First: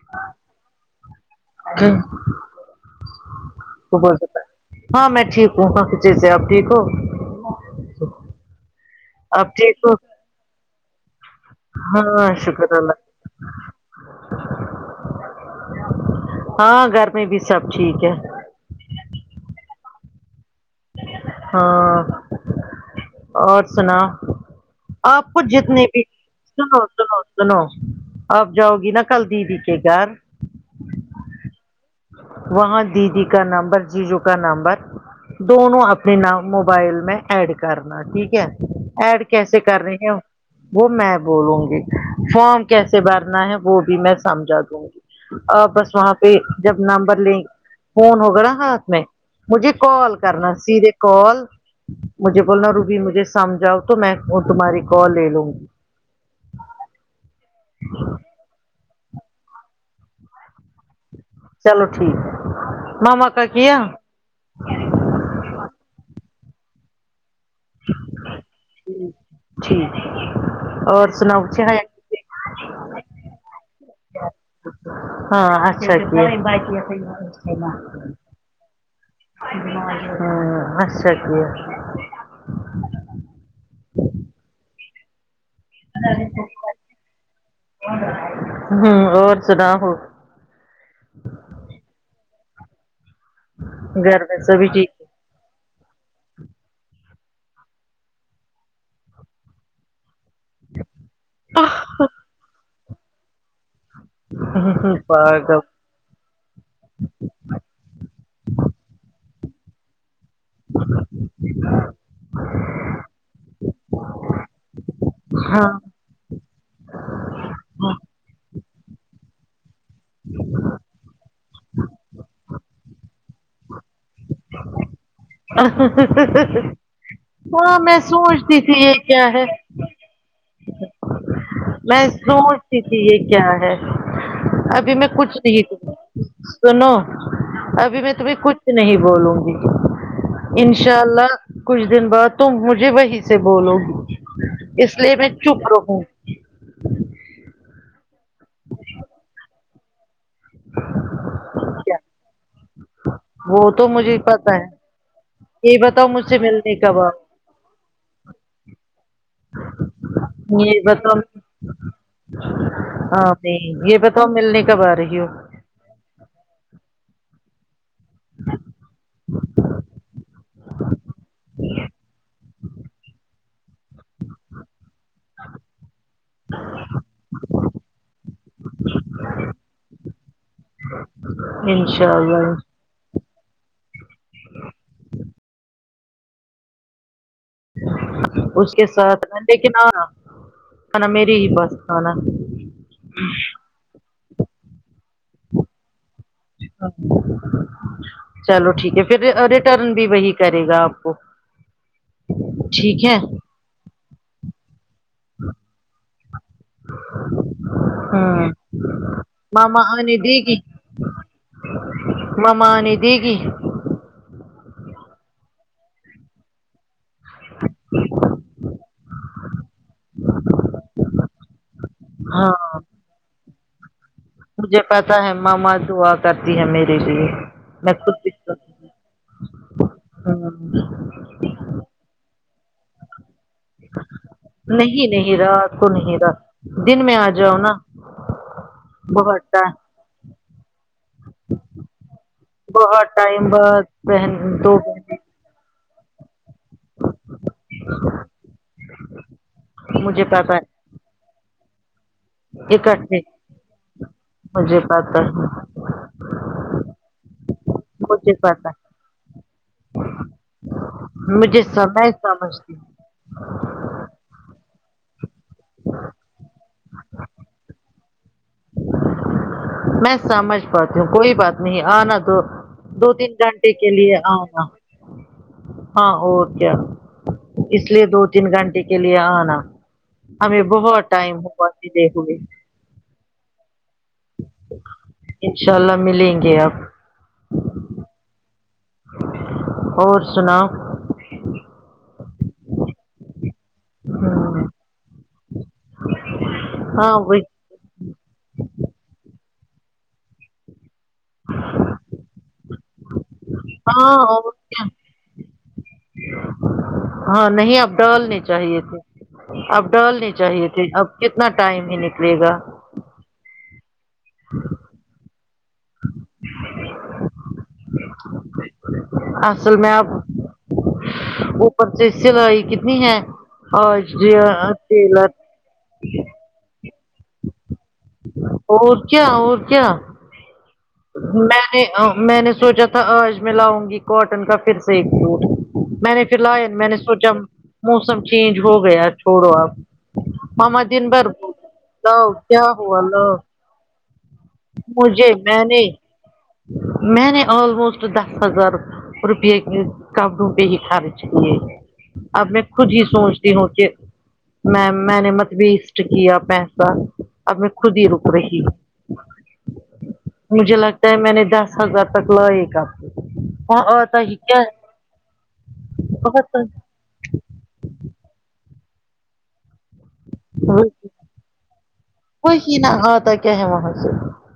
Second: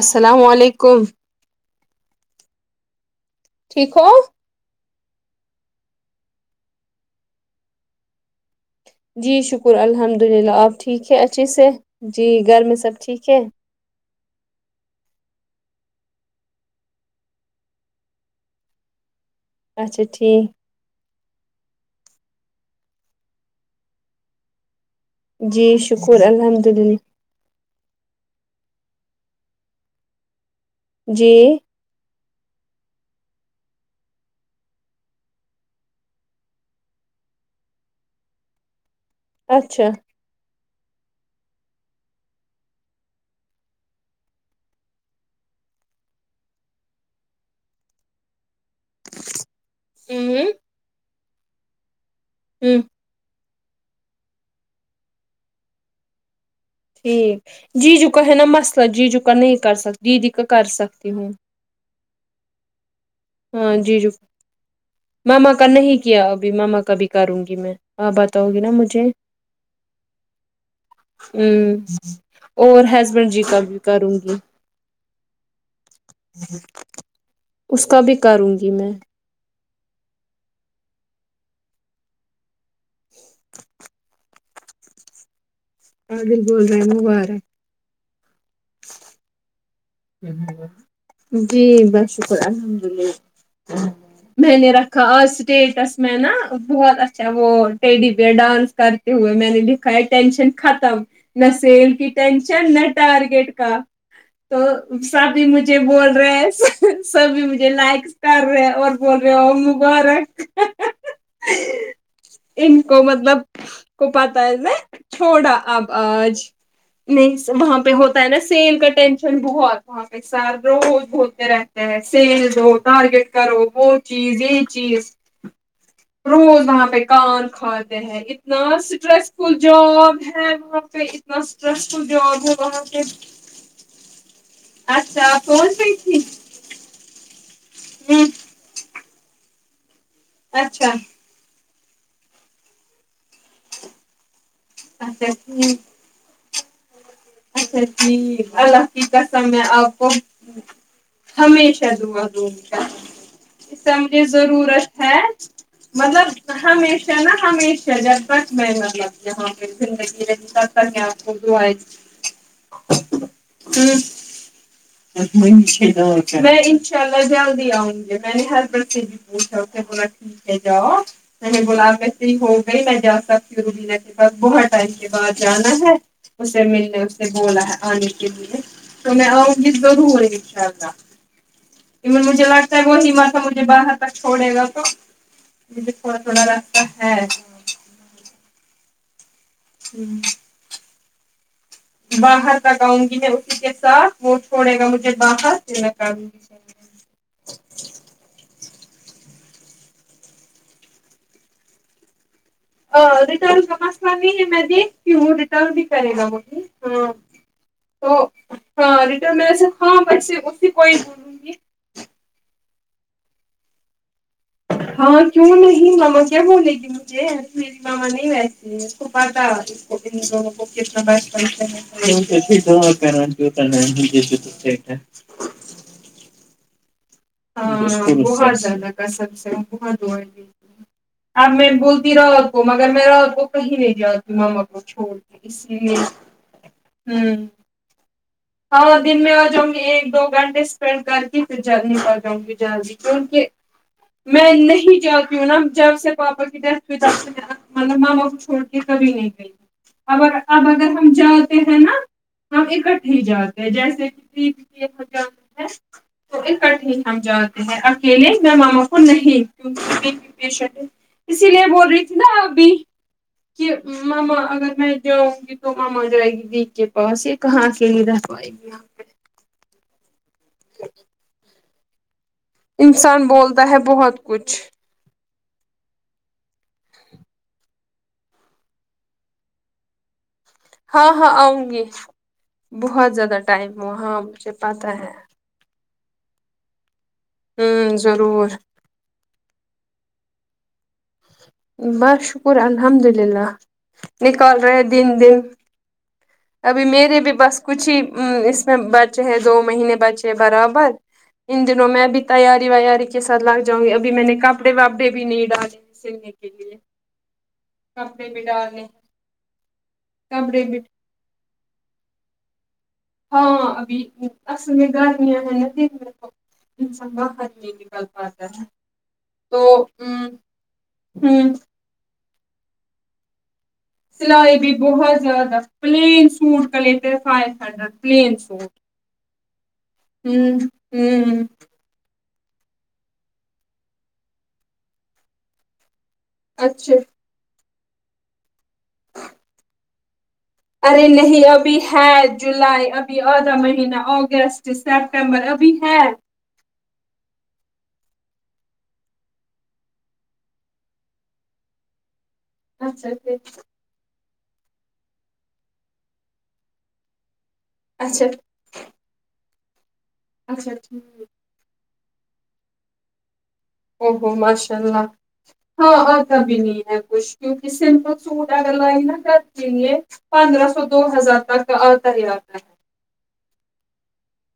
السلام و علیکم ٹھیک ہو [unintelligible] ہاں میں ٹھیک ہوں اچھے سے آپ ٹھیک ہو جی آپ شکر ٹھیک ہو الحمد للہ آپ ٹھیک ہے اچھے سے ہاں جی گهر شکر میں سب اللہ ٹھیک ہے ہاں گهر میں بھی سب ٹھیک ہے اچھا ٹھیک ہاں اور سنا آپ کو جی جتنے بھی شکر الحمد سنو للہ سنو سنو آپ جاؤ گی نہ کل دیدی کے گھر جی وہاں دیدی کا نمبر جیجو کا نمبر دونوں اپنے نام موبائل میں ایڈ کرنا ٹھیک ہے ایڈ کیسے کر اچھا رہے ہیں وہ میں بولوں گی فارم کیسے بھرنا ہے وہ بھی میں سمجھا دوں گی آ بس وہاں پہ جب نمبر لیں فون ہوگا نا ہاں میں مجھے کال ہوں کرنا سیدھے کال مجھے بولنا ہوں روبی مجھے سمجھا ؤ تو میں تمہاری کال لے لوں گی ٹھیک ججو کاا ہے نا مسلہ ججو کہ نہیں کر سکتی دیدی کا کر سکتی ہوں چلو ٹھیک ہے ماما کا ہاں کیا ججو ماما کا نہیں کیا ابھی ماما کا بھی کروں گی میں آپ بتاؤ گی نا مجھے ٹھیک اور سناؤ ہمم اور ہسبینڈ جی کا بھی کروں گی ہاں اچھا ٹھیک اس کا بھی کروں گی میں ہمم اچھا کیا آ دل بول رہے ہیں مبار ک ہمم اور سنا ؤ جی بس شکر الحمد اللہ گھر میں سبھی نے ٹھیک رکھا آج سے اسٹیٹس میں نا بہت اچھا وہ ٹی ڈی بیر ڈانس کرتے ہوئے میں نے دیکھا ٹینشن ختم نہ سل کہ ٹشن نہ ٹارگیٹ کا تو ہے سبھی پاگل مجھے بول رہے سبھی مجھے لائکس کر رہے اور بول رہے مبارک ان کو مطلب کو پتا ہے نے چھوڑا ہاں اب آج نہیں وہاں پہ ہوتا ہے نا سیل کا ٹینشن بہت وہاں پہ سر روز بولتے رہتے ہیں سیل دو ٹارگیٹ کرو وہ چیز یہ چیز روز وہاں پہ کان ہاں میں کھاتے ہیں اتنا سوچتی تھی یہ کیا اسٹریس ہے فل جاب ہے وہاں پہ اسٹریس فل میں جاب ہے سوچتی وہاں پہ تھی یہ کیا ہے ابھی میں اچھا کچھ آپ پہنچ نہیں گئی تھی سنو ابھی میں ہ تمہیں کچھ نہیں بولوں گی اچھا انشاء اللہ کچھ دن بعد تم مجھے وہی سے بولو گی اس لیے اچھا میں چپ ٹھیک رہوں گی اچھا جی اللہ کی قسم میں آپ کو ہمیشہ کیا دعا دوں گی اپ وہ کو تو مجھے سمجھے پتا ہے ضرورت ہے یہ بتاؤ مجھ مطلب سے ملنے کب ہمیشہ نا آؤ ہمیشہ جب تک میں نہ لگ جاؤ وہاں پہ زندگی یہ بتاؤ [unintelligible] ہاں نہیں یہ ہوں بتاؤ ملنے کب آ رہی ہو [unintelligible] میں انشاء اللہ جلد ہی آؤں گی میں نے ہر ہسبنڈ سے بھی پوچھا اے بولا ٹھیک ہے جاؤ میں نے بولا [unintelligible] ہی ہو میں جا سکتی ہوں ربینہ کے پا س بہت ٹائم کے بعد جانا ہے اسے ملنے نے بولا ہے آنے کے لیے تو میں آؤں گی ضرورا انشاءاللہ انشاء کیونکے مجھے لگتا اللہ ہے وہ ہی [unintelligible] مجھے باہر تک چھوڑے گا تو مجھے تھوڑا تھوڑا لگتا ہے اس کے ساتھ لیکن ہاں نا میری ہی بس کھانا باہر تک اؤں گی میں اسی کے ساتھ وہ چھوڑے گا مجھے باہر [unintelligible] چلو ٹھیک ہے پھر ریٹرن بھی وہی کرے گا آپ کو ٹھیک ہے ریٹرن کا مسلہ نہیں ہے میں دیکھتی ہو ریٹرن بھی کرے گا وہ مجھے ہاں تو ہاں ہاں رٹرن میں سے ویسے ہاں ویسے اسی کو ہی بولوگی مما آ نے دے گی ہاں کیوں نہیں مما کیا بولے گی مجھے یہ تو میری ماما نہیں ویسی ہے تو پتا اسکو کتنے لوگوں کو کتنا ہاں [unintelligible] [unintelligible] مجھے پتا ہے مما دعا کرتی ہے میرے لیے ہاں میں خود بھی بہت کرتی ہوں۔ زیادہ قسم سے بہت دعایں دیتی ہاں، ہے کہیں نہیں جاتی ماما کو نہیں چھوڑکے نہیں اس رات کو لیے نہیں رات دن میں آ ہمم جاؤ نا ہاں دن میں بہت آ جاؤں ٹائم گی ایک دو گھنٹے اسپینڈ کر کے پھر جلدی آ جاؤں گی جا جی بہت کیونکہ ٹائم بعد بہن میں دو نہیں بہنیں جاہتی ہوں نا جب سے پاپا مطلب ماما کو چھوڑ کے کبھی نہیں گئی اب مجھے اب اگر ہم جان تے ہے نا ہم یے کر اکٹھے ہی جاتے جیسے کی ہم پتا ہے جاتے ہیں تو اکٹ ہم جاتے اکیلے مجھے پتا مہمانو کو نہیں [unintelligible] ہے اسی مجھے لیے بول رہی سمے تھی نا آپ بھی سمجھتی ہوں کہ ماما اگر میں جاؤں گی تو ماما جائے گی دی کے پاس یے کہاں سے دی را [unintelligible] میں سمجھ پاتی ہوں کوئی بات نہیں آنا تو دو انسان تین بولتا گھنٹے ہے کے لیے بہت کچھ آنا ہاں اور کیا اس لیے دو تین گھنٹے کے لیے آنا ہمیں بہت ہاں ہاں ٹائم ہوا آؤں گی توجہ دیکھوں گے بہت زیادہ ٹائم ہو ہاں مجھے پاتہ ہے انشاء اللہ ملیں گے اب ہمم ضرور اور سناؤ بس شکر الحمد للہ نکال رہے ہے دن دن ابھی ہاں میرے بھی وہی بس کچھ ہی اس میں بچے ہے دو مہینے بچے ہیں برابر ان دنوں میں ابھی تیاری ویاری کے ساتھ لگ جؤں گی ابھی ہاں میں نے اور کپڑے کیا واپڑے بھی نہیں ڈالے سلنے کے لیے ہاں نہیں اب ڈال کپڑے نے بھی چاہیے ڈالنے تھے اب ڈالنی کپڑے چاہیے بھی تھی اب کتنا ٹائم ہی نکلے گا ہاں ابھی اصل میں گرمیاں ہیں نا دن میں انسان باہر نہیں نکال پاتا ہے تو اصل میں اب ہ اوپر سے سلائی کتنی ہے اج جی ہاں [unintelligible] پلیس [unintelligible] فائیو ہنڈرڈ پلیس اور کیا اور کیا ہمم میں میں نے سوچا تھا آج میں لاؤں گی کاٹن کا پھر سے ایک سوٹ میں نے پھر میں اچھا نے سوچا موسم چینج ہو گیا چھوڑو اب ماما ارے دن بھر نہیں ابھی ہے لاؤ کیا جولائی ہوا ابھی لاؤ آدھا مہینہ اگست مجھے سیپٹمبر میں ابھی نے ہے میں نے آللموسٹ دس ہزار روپیے کے کپڑوں پر ہی خرچ کیے اب میں خود ہی اچھا سوچتی ہوں کہ میں میں نے مت وسٹ کیا پیسہ اب میں خود ہی اچھا رک رہی اچھا مجھے لگتا ہے ٹھیک میں نے دس ہزار تک لیے کپ او ہو ماشاء اللہ ہاں آتا بھی بہت نہیں ہے کچھ کیونکی سمپل سوٹ اگر لائ نا [unintelligible] پندرہ سو دو ہزار تک کا آتا ہی آتا ہے وہی آتا ہے کیا ہے وہاں سے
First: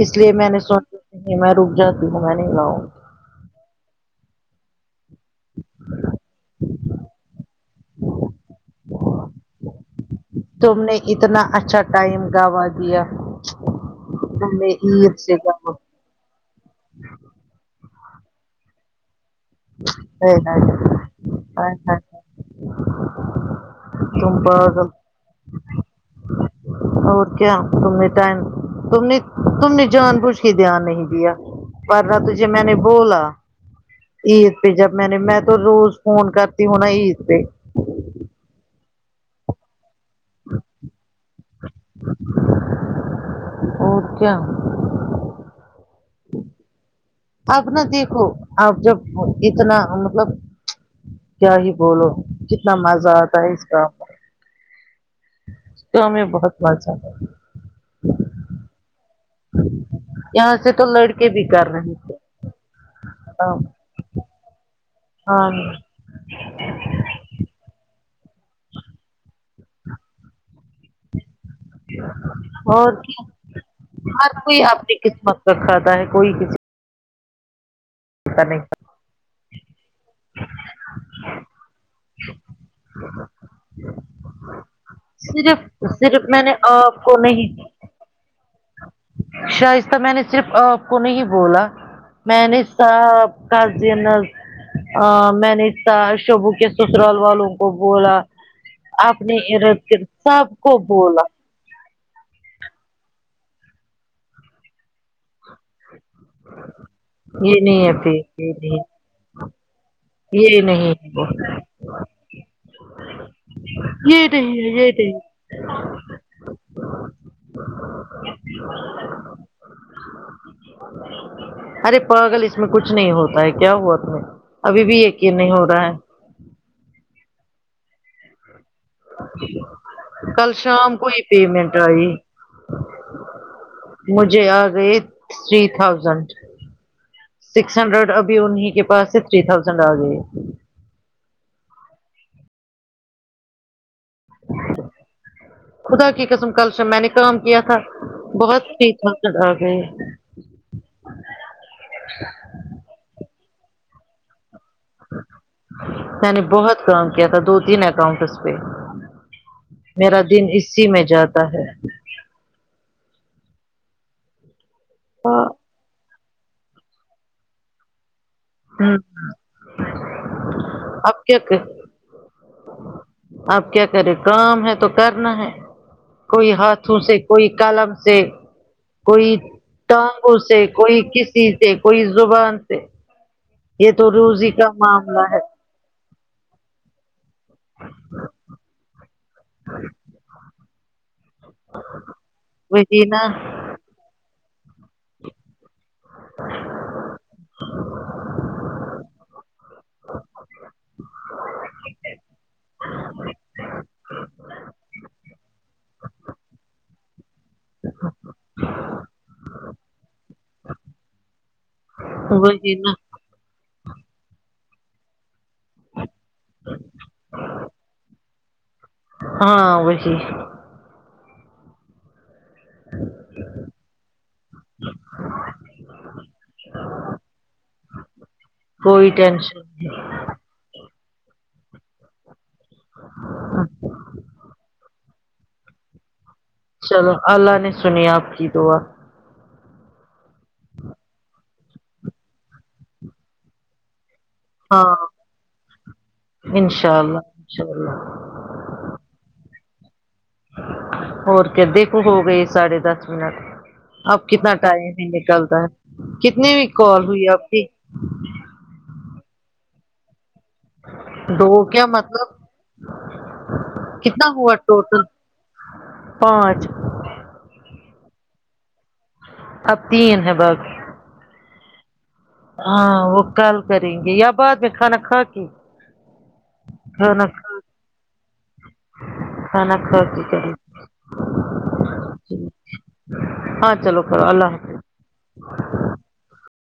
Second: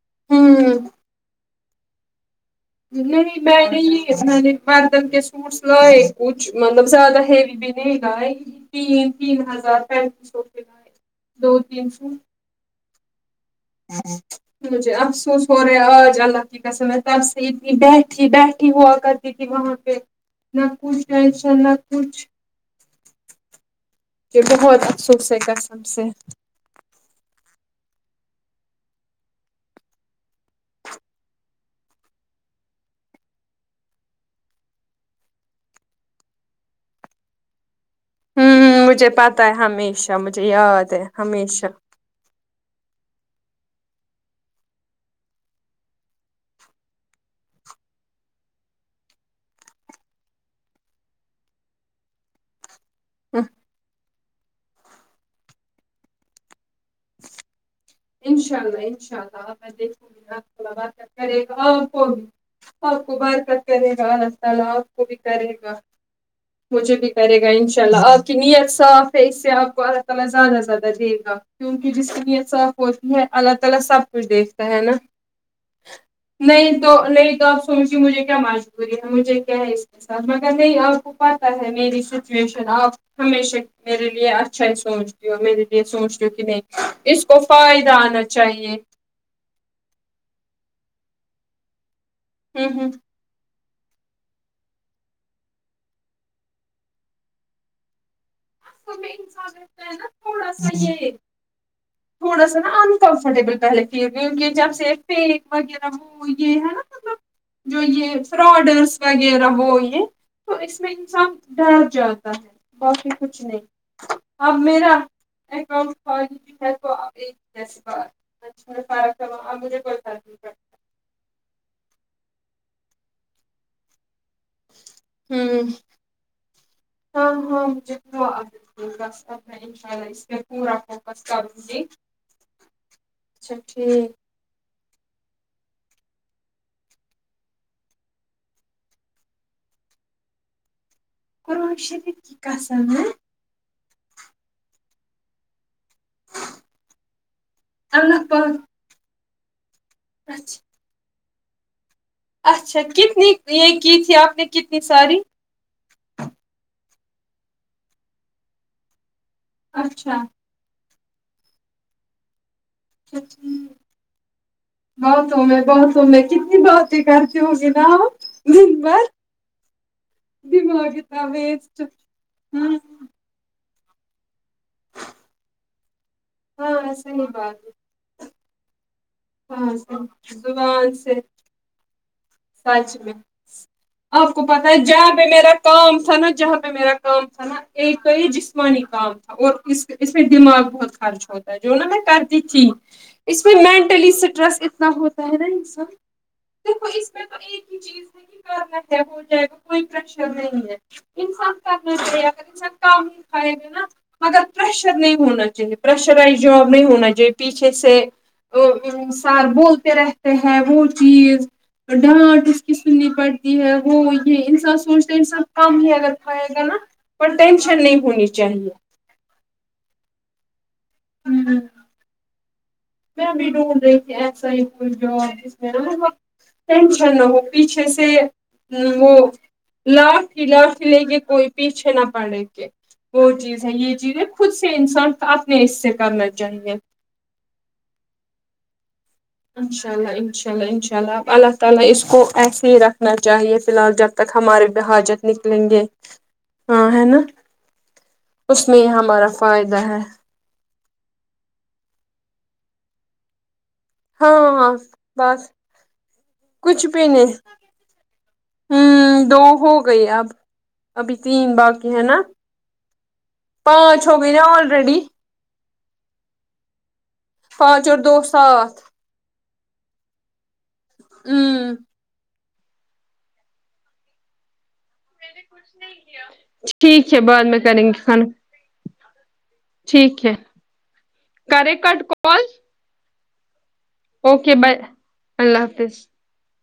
اس لیے میں نے ہوں سوچ میں رک جاتی ہوں میں نہیں لاؤں نہیں میں نے اس مہینے [unintelligible] سوٹس لائے کچھ مطلب زیادہ ہیوی بھی نہیں لائے تین تین ہزار پینتیس سو کے تم لائے نے اتنا دو اچھا تین سو ٹائم گوا دیا تم نے مجھے عید سے افسوس ہو گوا رہا آج اللہ کی قسم ہے تب سے اتنی بیٹھی بیٹھی ہوا کر کرتی تھی وہاں پہ ہائے نہ ہائے کچھ ٹینشن نہ ہائے ہائے کچھ کہ تم بہت پاگل افسوس ہے قسم سے اور کیا تم نے ٹائم تم نے تم نے جان بوجھ کے دھیان نہیں دیا ورنہ تجھے میں نے بولا عید پہ جب میں نے میں تو روز فون کرتی ہونا عید پہ ہمم ہمم مجھے پتہ ہے ہمیشہ مجھے یاد ہے ہمیشہ اور کیا آپ نہ دیکھو آپ جب اتنا مطلب کیا ہی بولو کتنا مزہ آتا ہے اس کا تو ہمیں بہت مزہ آتا انشاء اللہ انشاء اللہ آپ دیکھوں گی ہے یہاں آپ سے تو بک لڑکے کرے بھی گا کر رہے آپ تھے بھی آپ کو کام بارکت کرے گا کل آپکو بھی ہاں کرے گا مجھے بھی کرے گا انشاء اللہ آپ کی نیت صاف ہے اس سے آپ کو اللہ تعا لی زیادہ زیادہ دے گا کیونکہ جس کی نیت صاف اور ہوتی ہے کیا اللہ تعالی سب کچھ ہر کوئی دیکھتا ہے نا اپنی قسمت کا کھاتا ہے کوئی کسی نہیں تو نہیں تو مجھے مجھے کیا کا نہیں مجبوری ہے مجھے کیا ہے اس مگر نہیں آپ کو پتہ ہے میری سچویشن آپ ہمیشہ میرے لیے اچھا ہی سوچتی ہو صرف میرے لیے سوچتی صرف ہو کہ میں نے نہیں آپ اس کو نہیں فائدہ آنا چاہیے شائستہ میں نے صرف آپ کو نہیں بولا میں نے ہوں سب [unintelligible] میں نے شبو کے سسرال والوں کو بولا ہ اپنے ارد گرد سب تھوڑا سا کو یہ بولا تھوڑا سا نا انکمفرٹیبل پہلے فیل کیونکہ جب سے پنیک وغیرہ ہو وہ یہ ہے نا مطلب جو نہیں ہے پھر یہ نہیں فراڈرس وغیرہ وہ یہ تو یہ اس میں نہیں ہے انسان ڈر جاتا ہے باقی کچھ نہیں یہ نہیں اب ہے یہ میرا نہیں اکاؤنٹ کھول فرق کرو اب مجھے کوئی فرق نہیں پڑتا ارے پاگل اس میں کچھ نہیں ہوتا ہے کیا ہوا تمہیں ابھی بھی یقین نہیں ہو ہوں رہا ہے ہاں ہاں مجھے ہوا اب [unintelligible] تا ان شاء اللہ اس میں کل پورا شام کو فوکس ہی کروں پیمنٹ گی آئی اچھا ٹھیک مجھے آ گئے تھری تھاؤزینڈ سکس ہنڈریڈ ابھی انہیں کے پاس سے تھری تھاؤزینڈ آ گئی قرآن شریف کی قسم ہیں خدا کی قسم کل سے میں نے کام کیا تھا اللہ پاک بہت ٹھیک ٹھاک چل رہا تھا اچھا اچھا کتنی یہ کی تھی آپ نے کتنی ساری میں نے بہت کام کیا تھا دو تین اکاؤنٹس پہ میرا اچھا دن اسی میں جاتا ہے اچھا باتوں میں باتوں میں کتنی بات تیں کرتی ہو گی نہ آپ دن ہ بھر دماغ تھا ویسٹ ہاں آپ کیا کرے کام ہے تو کرنا ہے کوئی ہاں ہاتھوں سے صحیح کوئی بات کالم سے کوئی ہاں سر، ٹانگوں سے زبان کوئی سے کسی سے کوئی زبان سے سچ میں یہ تو آپ کو روزی پتا کا ہے جہاں پہ معاملہ ہے میرا کام تھا نا جہاں پہ میرا کام تھا نا ایک یہ جسمانی کام اور اس اس میں دماغ بہت خرچ ہوتا ہے جو نا میں کر تھی وہی نا اس میں مینٹلی اسٹریس اتنا ہوتا ہے نا انسان دیکھو میں ایک ہی چیز ہے کہ کر رہیا ہو جائے گا کوئی پرریشر نہیں ہے انسان کرنا چاہیے اگر انسان کام نہیں کرے گا نا مگر پریشر نہیں ہونا چاہیے پریشرائز جاب نہیں ہونا چاہیے پیچھے سے وہ انسان بولتے رہتے ہیں وہ چیز ڈانٹ اس کی وہی نا سننی پڑتی ہے وہ یہ ان سب سوچتے انسان کم بھی اگر کھایگانا پر ٹینشن نہیں ہونی چاہیے ہاں وہی ہممم میں بھی ڈھونڈ رہی تھی ایسا ہی کچھ جب جس میں نہ ٹینشن نہ ہو پیچھے سے وہ کوئی ٹینشن نہیں لائف کی لاف لے کے کوئی پیچھے نہ پڑے وہ چیز ہے یہ چیزیں خود سے انسان اپنے حصے کرنا چاہیے چلو اللہ نے سنی آپ کی دعا اناء اللہ انشاء اللہ انشاء اللہ اللہ تعالی اس کو ایسے ہی رکھنا چاہے فی الال جب تک ہمارے بھی ہاں حاجت نکلیں گے ہاں انشاء ہے اللہ نا انشاء اللہ اس میں ہی ہمارا فائدہ ہے اور کیا دیکھو ہو گئے ساڑھے دس منٹ اب کتنا ہاں ٹائم ہی بس نکلتا ہے کتنے کال ہوئی آپ کی ہمم دو ہو گئی اب ابھی تین دو کیا باقی ہے نا مطلب پانچ ہو کتنا گئی نہ ہوا آلریڈی ٹوٹل پانچ پانچ اور دو سات اب تین ہے با کہی مم ہاں وہ کال کریں گے یا بعد میں کھانا کھا کے ٹھیک ہے کھانا بعد کھا میں کریں گے کھانا کھانا کھا کے ٹھیک ہے کریں گے کرے کٹ کال ہاں چلو کرو اوکے اللہ بائے حافظ اللہ حافظ